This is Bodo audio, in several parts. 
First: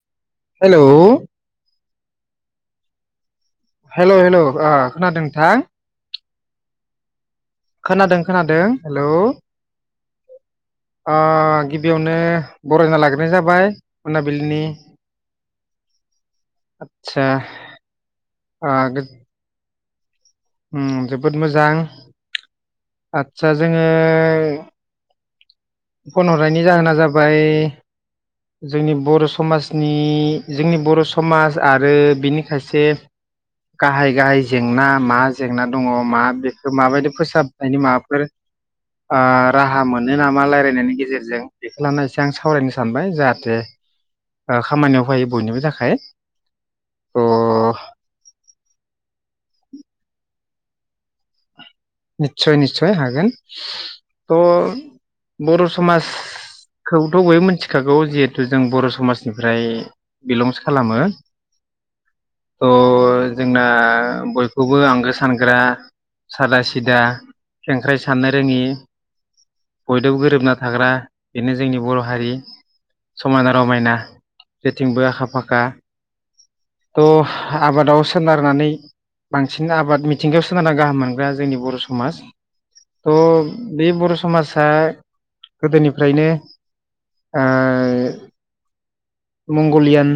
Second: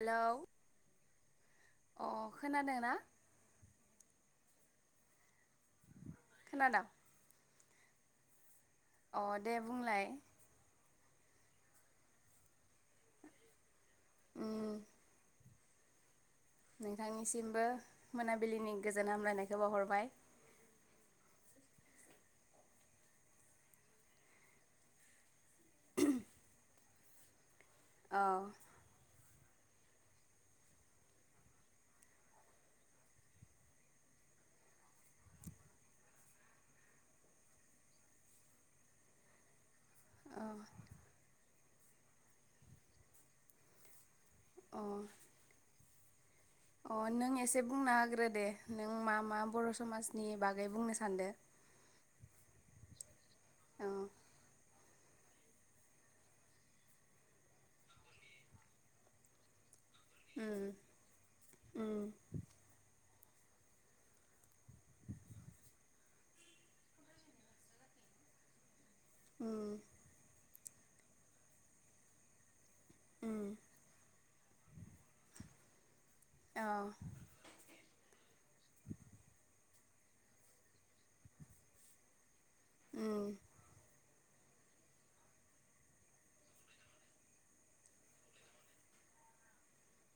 हेलौ। हेलौ ओ खोनादों ना। हेलौ हेलौ ओ खोनादों नोंथां। खोनादों। खोनादों खोनादों। हेलौ ओ दे बुंलाय। ओ गिबियावनो बरायना लाग्रोनाय जाबाय। मोनाबिलिनि। उम आदसा नोंथांनिसिमबो ओ मोनाबिलिनि गोजोन हामलायनायखौ बावहर बाय उम जोबोद मोजां आदसा जोङो फन हरनायनि जाहोना जाबाय अ जोंनि बर' समाजनि जोंनि बर' समाज आरो बिनि खायसे गाहाय गाहाय जेंना मा जेंना दङ मा बेखौ माबायदि फोसाबनायनि माबाफोर ओ राहा हा मोनो अ नामा रायलाय गेजेरजों बेखौ लाना एसे आं सावरायनो सानबाय जाहाथे ओ खामानियाव फायो बयनिबो थाखाय ओ थ' नों एसे बुंना हाग्रो दे नों मा मा बर' समाजनि बा गै बुंनो सानदों निसय निसय हागोन ओ बर' समाजखौथ' बयबो मिथिखागौ जिहेथु जों बर' समाजनिफ्राय बिलंस उम खालामो उम थ' जोंना बयखौबो आंगो सानग्रा सादा सिदा खेंख्रायै साननो रोङि उम बयदोबो गोरोबना थाग्रा बेनो जोंनि बर' हारि समायना उम रमायना जेथिंबो आखा फाखा औ थ' आबाद आवसो सोनारनानै बांसिन आबाद मिथिंगायाव सोनारना गाहाम मोनग्रा जोंनि बर' समाज। थ' उम बे बर' स समाजा गोदोनिफ्रायनो ओ मंग'लियान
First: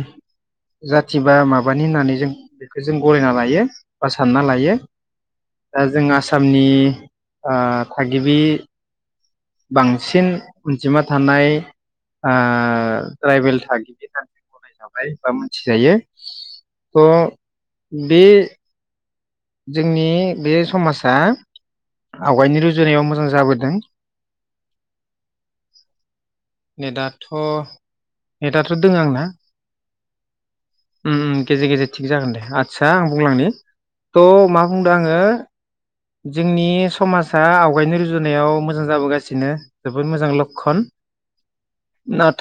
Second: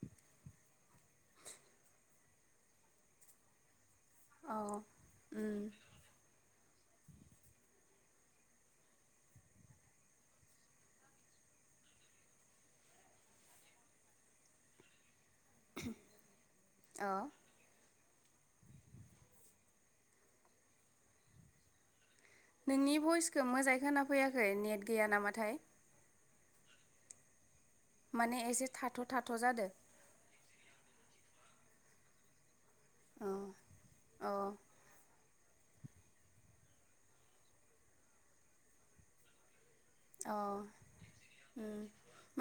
जाथ थि बा माबानि होननानै जों बेखौ जों गनायना लायो बा सानना औ लायो उम दा जों आसा मनि ओ थागिबि बांसिन अनजिमा थानाय ओ ट्राइबेल थागिबि था गनाय जाबाय बा मोनसि जायो थ अ बे जोंनि बे समाजा आवगायनि नोंनि रुजुनायाव मोजां भइसखौ जाबोदों मोजाङै खोना फैयाखै नेट गैया नामाथाय? नेट आथ' माने एसे थाथ' थाथ' जादों। उम गेजेर गेजेर थिग जागोन दे आतसा आं अ बुंलांनि त' अ मा बुंदो आङो जोंनि समाजा आवगायनो रुजुनायाव मोजां जाबोगासिनो जोबोद मोजां अ लक्षन उम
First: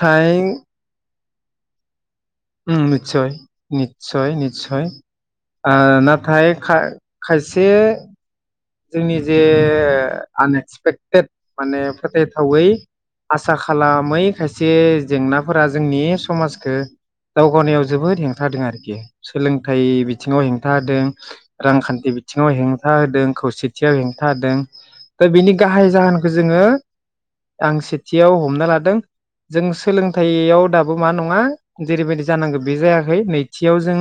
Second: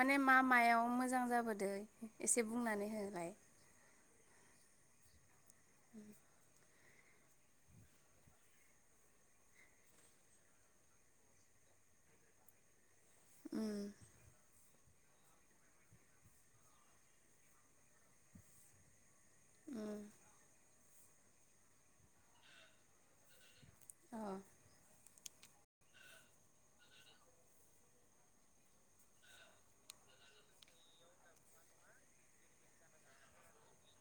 माने मा मायाव मोजां जाब बोदो उम नित्सय नि सय नित्सय ओ नाथाय खा खायसे जोंनि जे आनएक्सपेक्टेड माने फोथायथावै आसा उम खालामै खायस से जेंनाफोरा जोंनि समाजखो दावगानायाव जोबोद हेंथा होदों आरोखि सोलोंथाइ उम बिथिङाव हेंथा होदों रांखान्थि बिथिङाव हेंथा होदों खौसे [unintelligible] अ हेंथा होदों ओ बिनि गाहाय जाहोनखो जोङो आं सेथियाव हमना लादों जों सोलोंथाइयाव दाबो मा नङा जेरैबायदि जानांगो बे जायाखै नैथियाव जों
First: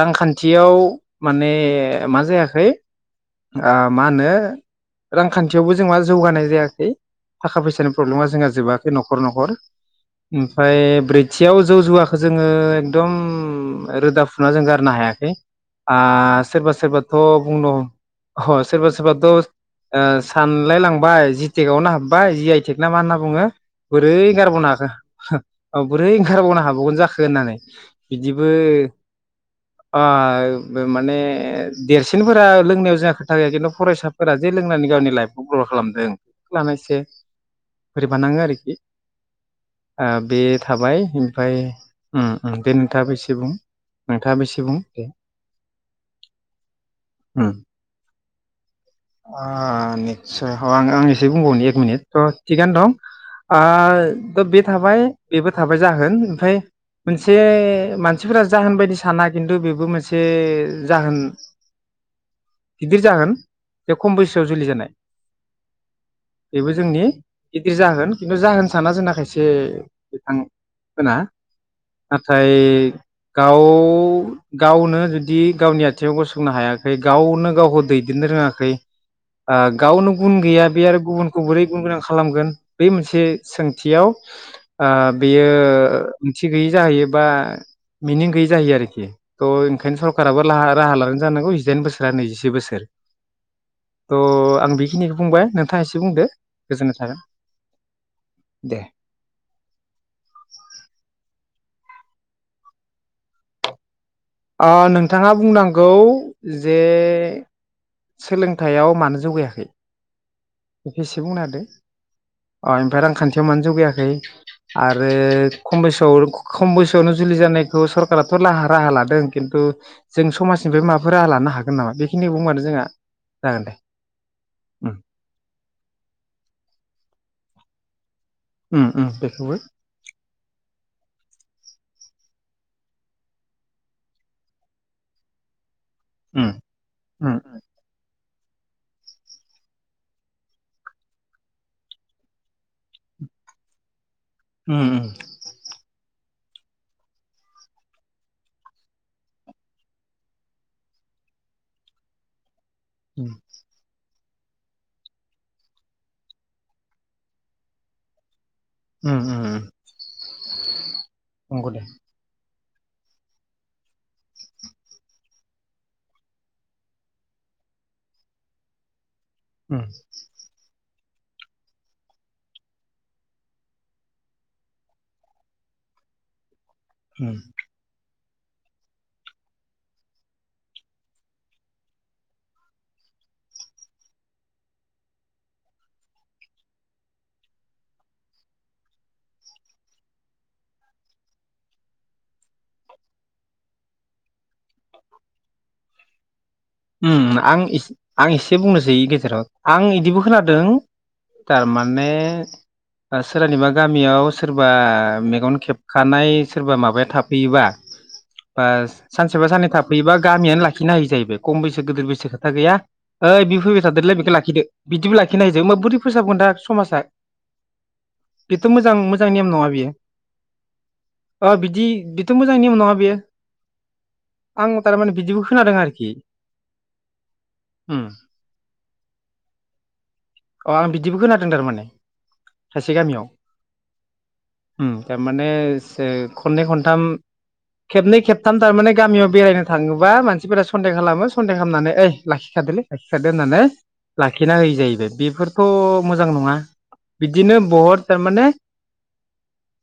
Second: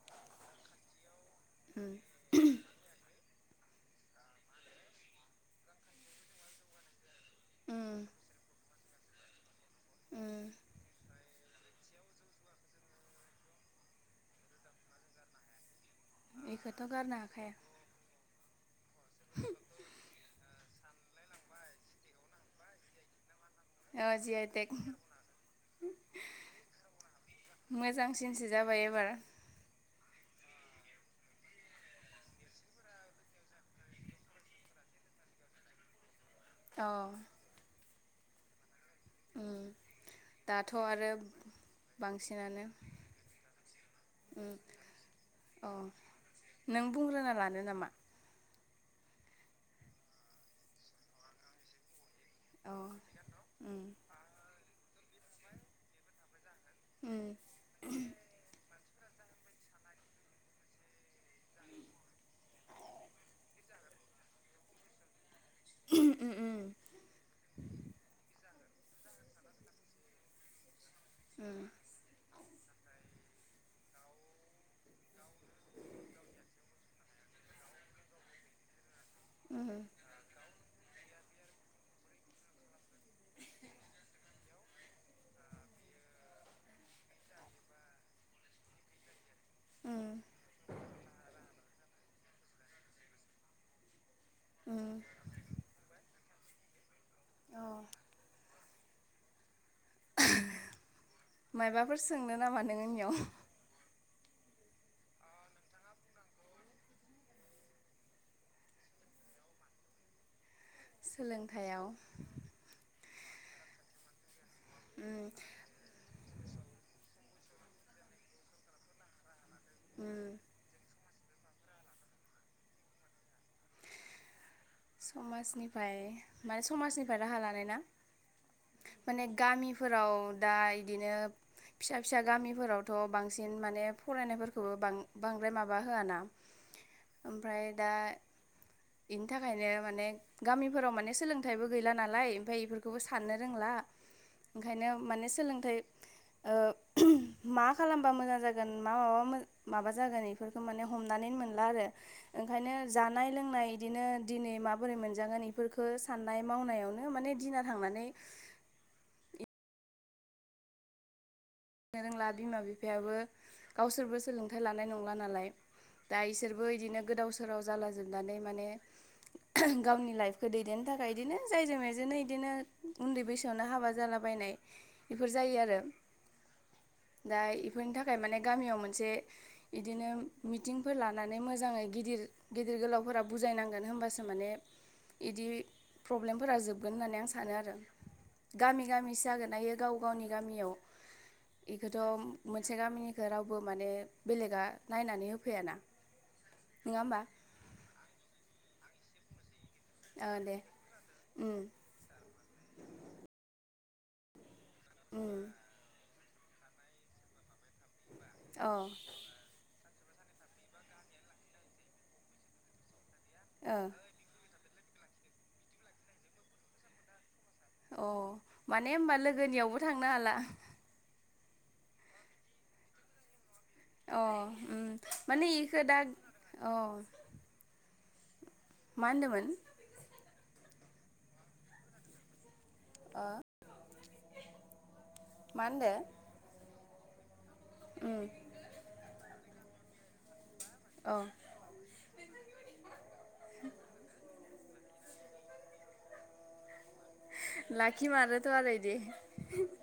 रांखान्थियाव माने उम ओ मा जायाखै ओ मा होनो रांखान्थियावबो जोंमा जौगानाय जायाखै थाखा उम फैसानि प्रब्लेमा जोंहा जोबाखै न'खर न'खर उम ओमफाय ब्रै थियाव जौ जुवाखो जोङो एकदम रोदा फुना जों गारनो हायाखै आ सोरबा बेखौथ' सोरबाथ' गारनो हाखाया बुंन ह सोरबा सोरबा द सान मोनलाय लांबाय जिटेक आवनो हाबबाय जि आइ थेक ना मा होनना बुङो बोरै अ जि आइ गारबावनो टेक हाखो हो औ बोरै ओंखारबावनो हाबगोन जाखो होननानै मोजांसिनसो बिदिबो जाबाय एबार [unintelligible] बो माने देरसिनफोरा लोंनायाव ज जा खोथा गैया खिन्थु फरायसाफोरा जे लोंनानै गावनि लाइफखौ ग्र' खालामदों नानै अ एसे बोरैबा नाङो आरोखि उम आ बे दाथ' थाबाय आरो इमफाय उम- उम बांसिनानो दे नोंथाङाबो एसे बुं नोंथाङाबो उम एसे बुं दे अ नों बुंग्रोना उम लानो नामा आ निस्चय ह आं गावनो एसे बुंबावनि एक मिनिट थ थिगानो अ दं आ उम थ बे थाबाय बेबो थाबाय जाहोन ओमफाय उम मोनसे मानसिफोरा जाहोन बायदिस थाना खिन्तु बेबो मोनसे जाहोन गिदिर जाहोन बेे खम बैसोआव जुलि जानाय उम बेबो उम जोंनि गिदिर जागोन खिन्थु जाहोन साना जोंना खायसे आं खोना उम नाथाय गाव गावनो जुदि गावनि आथिङाव गसंनो हायाखै गावनो गावखौ दैदेननो रोङाखै उम गावनो गुन गैया बे आरो गुबुन खौ बोरै गुन गोनां खालामगोन बै मोनसे सोंथियाव आ बेयो ओंथि गैयि जाहैयो बा मिनिं गैयै जाहैयो आरोखि थ' ओंखायनो उम सरखाराबो राहा लानानै जानांगौ जिदाइन बोसोर नैजि जि बोसोर थ' आं उम बेखिनिखौ बुंबाय नोंथाङा एसे बुंदो गोजोन्नाय थागोन। औ दे [unintelligible] मायबाफोर सोंनो नामा नों आंनियाव? नोंथाङा बुंनांगौ जे सोलोंथायाइयाव मानो जौगायाखै? बेखौ एसे बुंना होदो सोलोंथायाव अ ओमफ्राय आं खान्थियाव मानो जौगायाखै आरो उम खम बैसोआव खम बैसोआवनो जुलि जानायखौ सरकाराथ' राहा लादों। खिन्थु जों उम समाजनिफ्राय माबा माबाफोर लानो हागोन नामा बेखिनिखौ बुंबानो जोंहा जागोन दे उम। समाजनिफ्राय माने समाजनिफ्राय राहा लानाय ना? उम उम माने बेखौबो गामिफोराव दा इदिनो फिसा फिसा गामिफोरावथ' बांसिन माने फरायनायफोरखौबो बांद्राय माबा माबा होआ ना उम उम ओमफ्राय दा इनिथा ओंखायनो माने गामिफोराव माने सोलोंथाइबो गैला नालाय ओमफाय बेफोरखौबो साननो रोंला। उम ओंखायनो उम माने सोलोंथाइ ओ मा खालामबा मोजां जागोन मा माबा माबा जागोन बेफोरखौ माने हमनानै मोनला आरो ओ ओंखायनो जानाय उम लोंनाय इदिनो दिनै माबोरै मोनजागोन बेफोरखौ साननाय मावनायावनो माने दिना थांनानै उम उम नंगौ दे नो रोंला बिमा बिफ बिफायाबो गावसोरबो सोलोंथाइ लानाय नंला नालाय दा इसोरबो बिदिनो गोदाव सोराव जाला जोबनानै माने उम गावनि लाइफखौ दैदेन नो थाखाय बिदिनो जायजों बेजोंनो बिदिनो उन्दै बैसोआवनो हाबा जालाबायनाय बेफोर जायो आरो। दा उम बेफोर नोंथां? थाखाय माने गामियाव मोनसे इदिनो मिटिंफोर लानानै मोजाङै गिदिर गिदिर गोलावफोरा बुजायनांगोन होनबासो माने बिदि प्रब्लेमफोरा जोबगोन होननानै आं सानो आरो गामि गामिसो जागोन आयो गाव गावनि गामियाव बेखौथ' मोनसे गामिनिखौ रावबो माने बेलेगा नायनानै होफैयाना। नङा होमबा उम आं आं एसे बुंनोसै। सै गेजेराव आं बिदिबो ओ दे खोनादों उम थारमाने सोरनिबा गामियाव सोरबा उम मेगन खेबखानाय सोरबा माबाया थाफैयोबा बा अ सानसेबा साननै थाब थाफैबा गामियानो लाखिनो हायो जाहैबाय। खम बेसे गेदेर बैसो खोथा गैया। ओइ बि फैबाय थादोलै बेखौ लाखिदो बिदिबो लाखिनो हायो जों मा बोरै फोसाबगोन दा समाजा। अ बेथ' मोजां माने होमबा मोजां नेम नङा लोगोनियावबो बेयो थांनो हाला। अ बिदि बिथ' मोजांनि नियम नङा बेयो। अ आं थारमाने बिदिखौ खोनादों आरोखि औ उम मा होनदोंमोन अ आं बिदिबो खोनादों थारमाने खायसे गामियाव ओ उम थारमाने मा होनदो? जे खननै खन थाम उम खेबनै खेबथाम थारमाने गामियाव बेरायनो थाङोबा मानसिफोरा सन्देह औ खालामो खालामनानै इ लाखिखादोलै लाखिखादो होननानै ला खिना होयो जाहैबाय बेफोरथ' मोजां नङा बिदिनो बहुत थारमाने लाखिमारोथ' आरो इदि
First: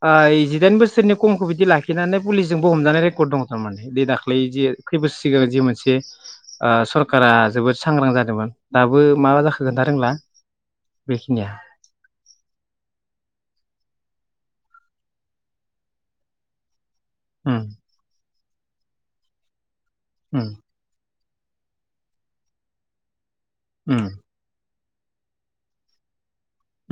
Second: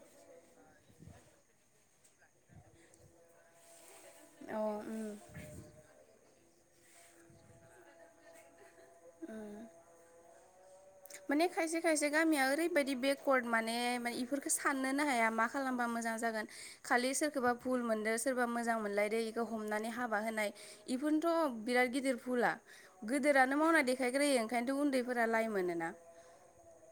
ओइ जिदाइन बोसोर बैसो खमखौ बिदि लाखिनानै पुलिसजोंबो हमजानाय रेकर्ड दङ थारमाने दे दाख्लै औ जे खैइ उम बोसोर सिगां जि मोनसे ओ सरकारा जोबोद सांग्रां जादोंमोन दाबो मा जाखो [unintelligible] खोनथा रोंला माने बेखिनिया खायसे खायसे गामिया ओरैबायाददि बेकवार्ड मानेे बेफोर साननोनो हाया मा खालामबा मोजां जागोन खालि सोरखौबा भुल उम मोनदों सोरबा मोजां मोनलायदो बेखौ हमनानै हाबा होनाय उम बेफोर थ' बिराथ गिदिर फुला गो मावनाय उम देखाग्रोयो ओंखनोथ' उन्दै फोरा लाइ मोनोना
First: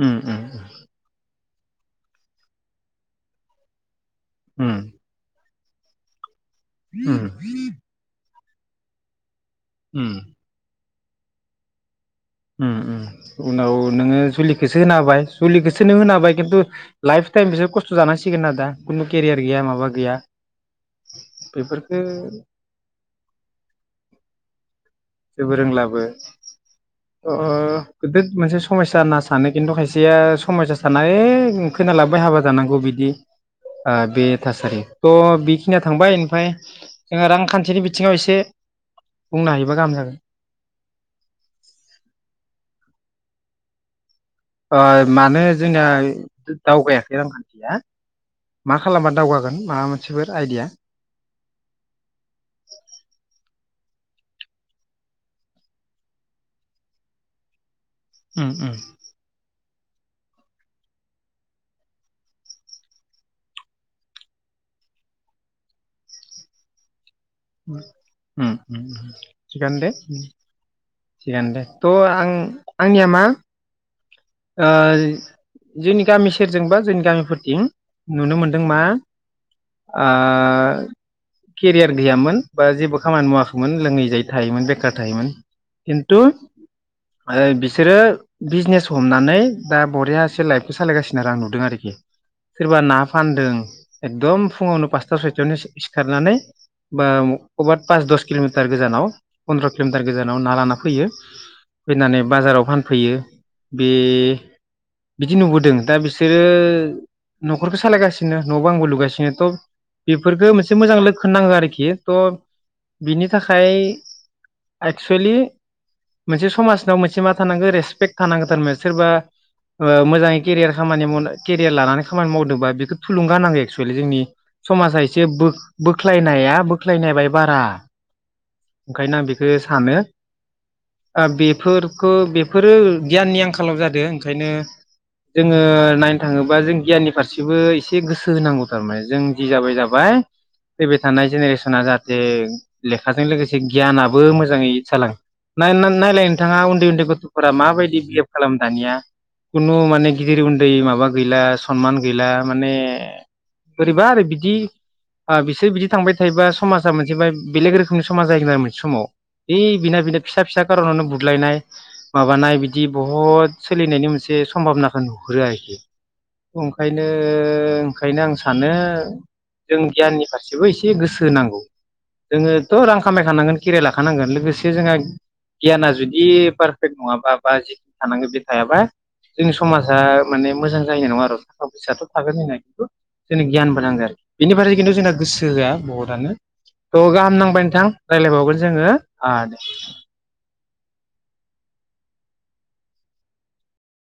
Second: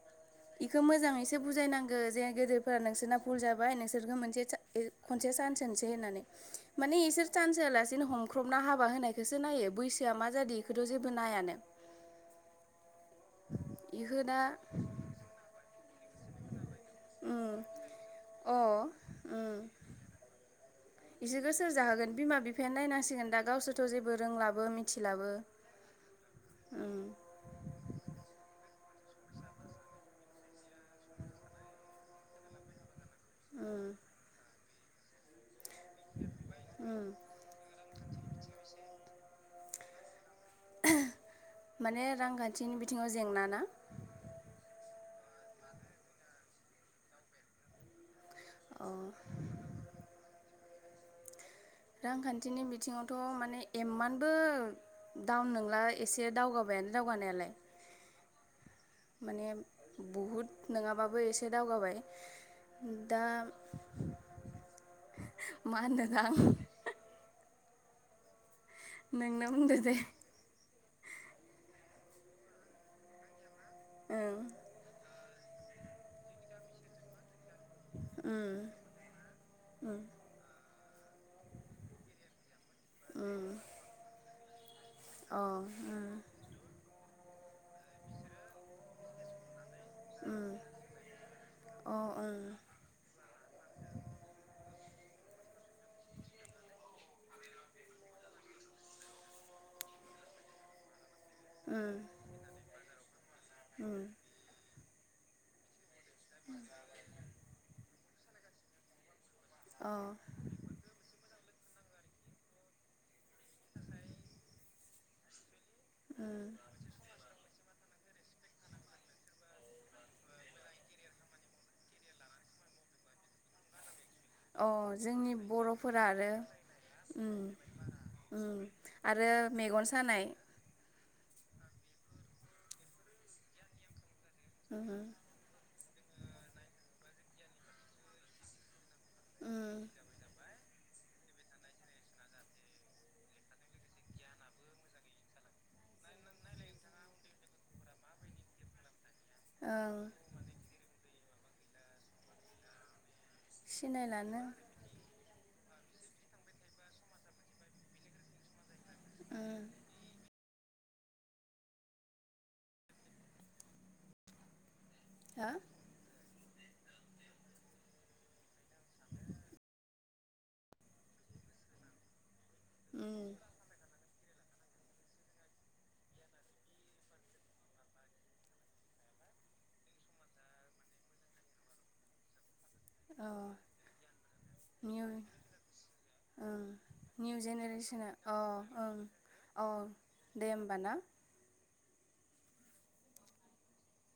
उम उम बेखौ मोजाङैसो बुजायनांगो जे गेदेरफोरा नोंसोरना भुल जाबाय नोंसोर बिसोरखो मोनसे उम खनसे सान सोंसै होननानै मान उम इसोर चानस होआलासेनो हमख्रबना हाबा होनायखोसो नायो बैसोआ उम मा जादो जेबो नायानो उम उनाव बेखौ नोङो दा जुलिखौसो होना हाबाय जुलिखोसो बिसोननो होनाबाय खिन्थु लाइफ टाइम उम बिसोर खस्थ' जानांसिगोन आरो अ दा खुनु केरियार गैया माबा गैया बिसोरखौ सोरजा बेफोरफोरखो होगोन बिमा बिफायानो नायनांसिगोन दा गसोरथ' जेबो रोंलाबो मिथि जेबो रोंलाबो उम अ गोदिर मोनसे स समयसा होनना सानो खिन्थु खायसेया समयसा साना खोनलाबबाय हाबा जानांगौ बिदि उम ओ बे थासारि थ बि खिनिया थांबाय ओमफ्राय उम जोङो रांखान्थिनि बिथिङाव एसे बुंनो हायोबा गाहाम जागोन [inaudible] माने रांखान्थिनि बिथिङाव जेंना ना ओ मानो जोंनिया दावगायाखै रांखान्थिया मा अ खालामबा दावगागोन माबा मोनसेफोर आइडिया रांखान्थिनि बिथिङावथ' माने इमानबो डाउन नंला एसे दावगाबायानो दावगानायालाय उम उम माने बहुद नङाबाबो एसे दावगाबाय दा मा होनो आं उम नोंनो बुंदो थिखानो दे थिगानो दे थ' आं आंनिया मा ओं ओ। जोंनि गामि सेरजोंबा जोंनि गामिफोर थिं नुनो उम मोनदों मा आ केरियार गैयामोन बा जेबो खामानि उम मावाखैमोन लोङै जायै थायोमोन बेखार थायोमोन अ उम किन्थु बिसोरो बिजनेस हमनानै दा बरिया एसे उम लाइफखौ सालायगासिनो आरो आं नुदों आरोखि अ ओं उम सोरबा ना फानदों एकदम फुङावनो पासथा सयथायावनो सिखारनानै बा अबेबा पास दस किल'मिटार गोजानाव पन्द्र' किल'मिटार गोजानाव ना लाना फैयो। फैनानै बाजाराव फानफैयो बे उम बिदि नुबोदों दा बिस बिसोरो न'खरखौ सालायगासिनो बिदिनो न' बांबो लुगासिनो थ अ बेफोरखो मोनसे मोजां लोखोन नाङो आरोखि खि थ बिनि थाखाय एक्सुलि उम मोनसे समाजनाव मोनसे मा थानांगो रेसपे एक्सपेक्ट थानांगौ थारममोन सोरबा मोजाङै केरियार खामानि माव केरियार लानानै खामानि मावदोंबा बेखौ थुलुंगा होनांगौ एक्सुेलि जोंनि अ समाजा एसे जोंनि बर'फोरा आरो बोख्लायनाया स्लायनायबाय उम बारा उम ओंखायनो आं आरो बेखौ मेगन सानो सानाय बेफोरखौ बेफोरो गियाननि आंखालाव जादोंं। ओंखायनो उम जोंङो नायनो थांङोबा जों गियाननि फारसेबो एसे गोसो होनांगौ थारमाने जों जि उम जाबाय जाबाय फैबाय थानाय जेनेरेसन सना जाहाथे लेखाजों लोगोसे गियानाबो मोजाङै जाला नायलाय नोंथाङा उन्दै उन्दै गथफोरा माबायदि बिहेभ खालामो दानिया। खुनु ओं माने गिदिर उन्दै माबा गैला सनमान गैला माने बोरैबा आरो सिनायलानो बिदि एसे बिदि थांबाय थायोबा समाजा मोनसे बेलेग रोखोमनि समाज जायोगोन आरो मोनसे समाव ओ उम बिना बिना फिसा फिसा कारनावनो बुदलायनाय माबानाय बिदि बहुद सोलिनायनि मोनसे सम्भाबना [unintelligible] हो आखि ओंखायनो ओंखायनो आं सा सानो जों गियाननि फारसेबो इसे एसे गोसो नांगौ जोङोथ रां उम खामायखानांगोन केरियार लाखानांगोन लोगोसे जोंहा गियाना जुदि पारफेक्ट नंङाबा बा जेखिनि थानांगौ बे थायाबा जोंनि समाजा माने मोजां जाहनाय नंङा आरो थाखा फैसााथ थागोन होननाय अ जोंनो गियान बो नांगो आरो बेनि बाद खिन्थु निउ जोंना गोसो बुहुदानो ओं थ गाहाम निउ नांबाय नोंथां जेनेरेसना अ रायज्लायबावगोन जोंङो। होमबाना।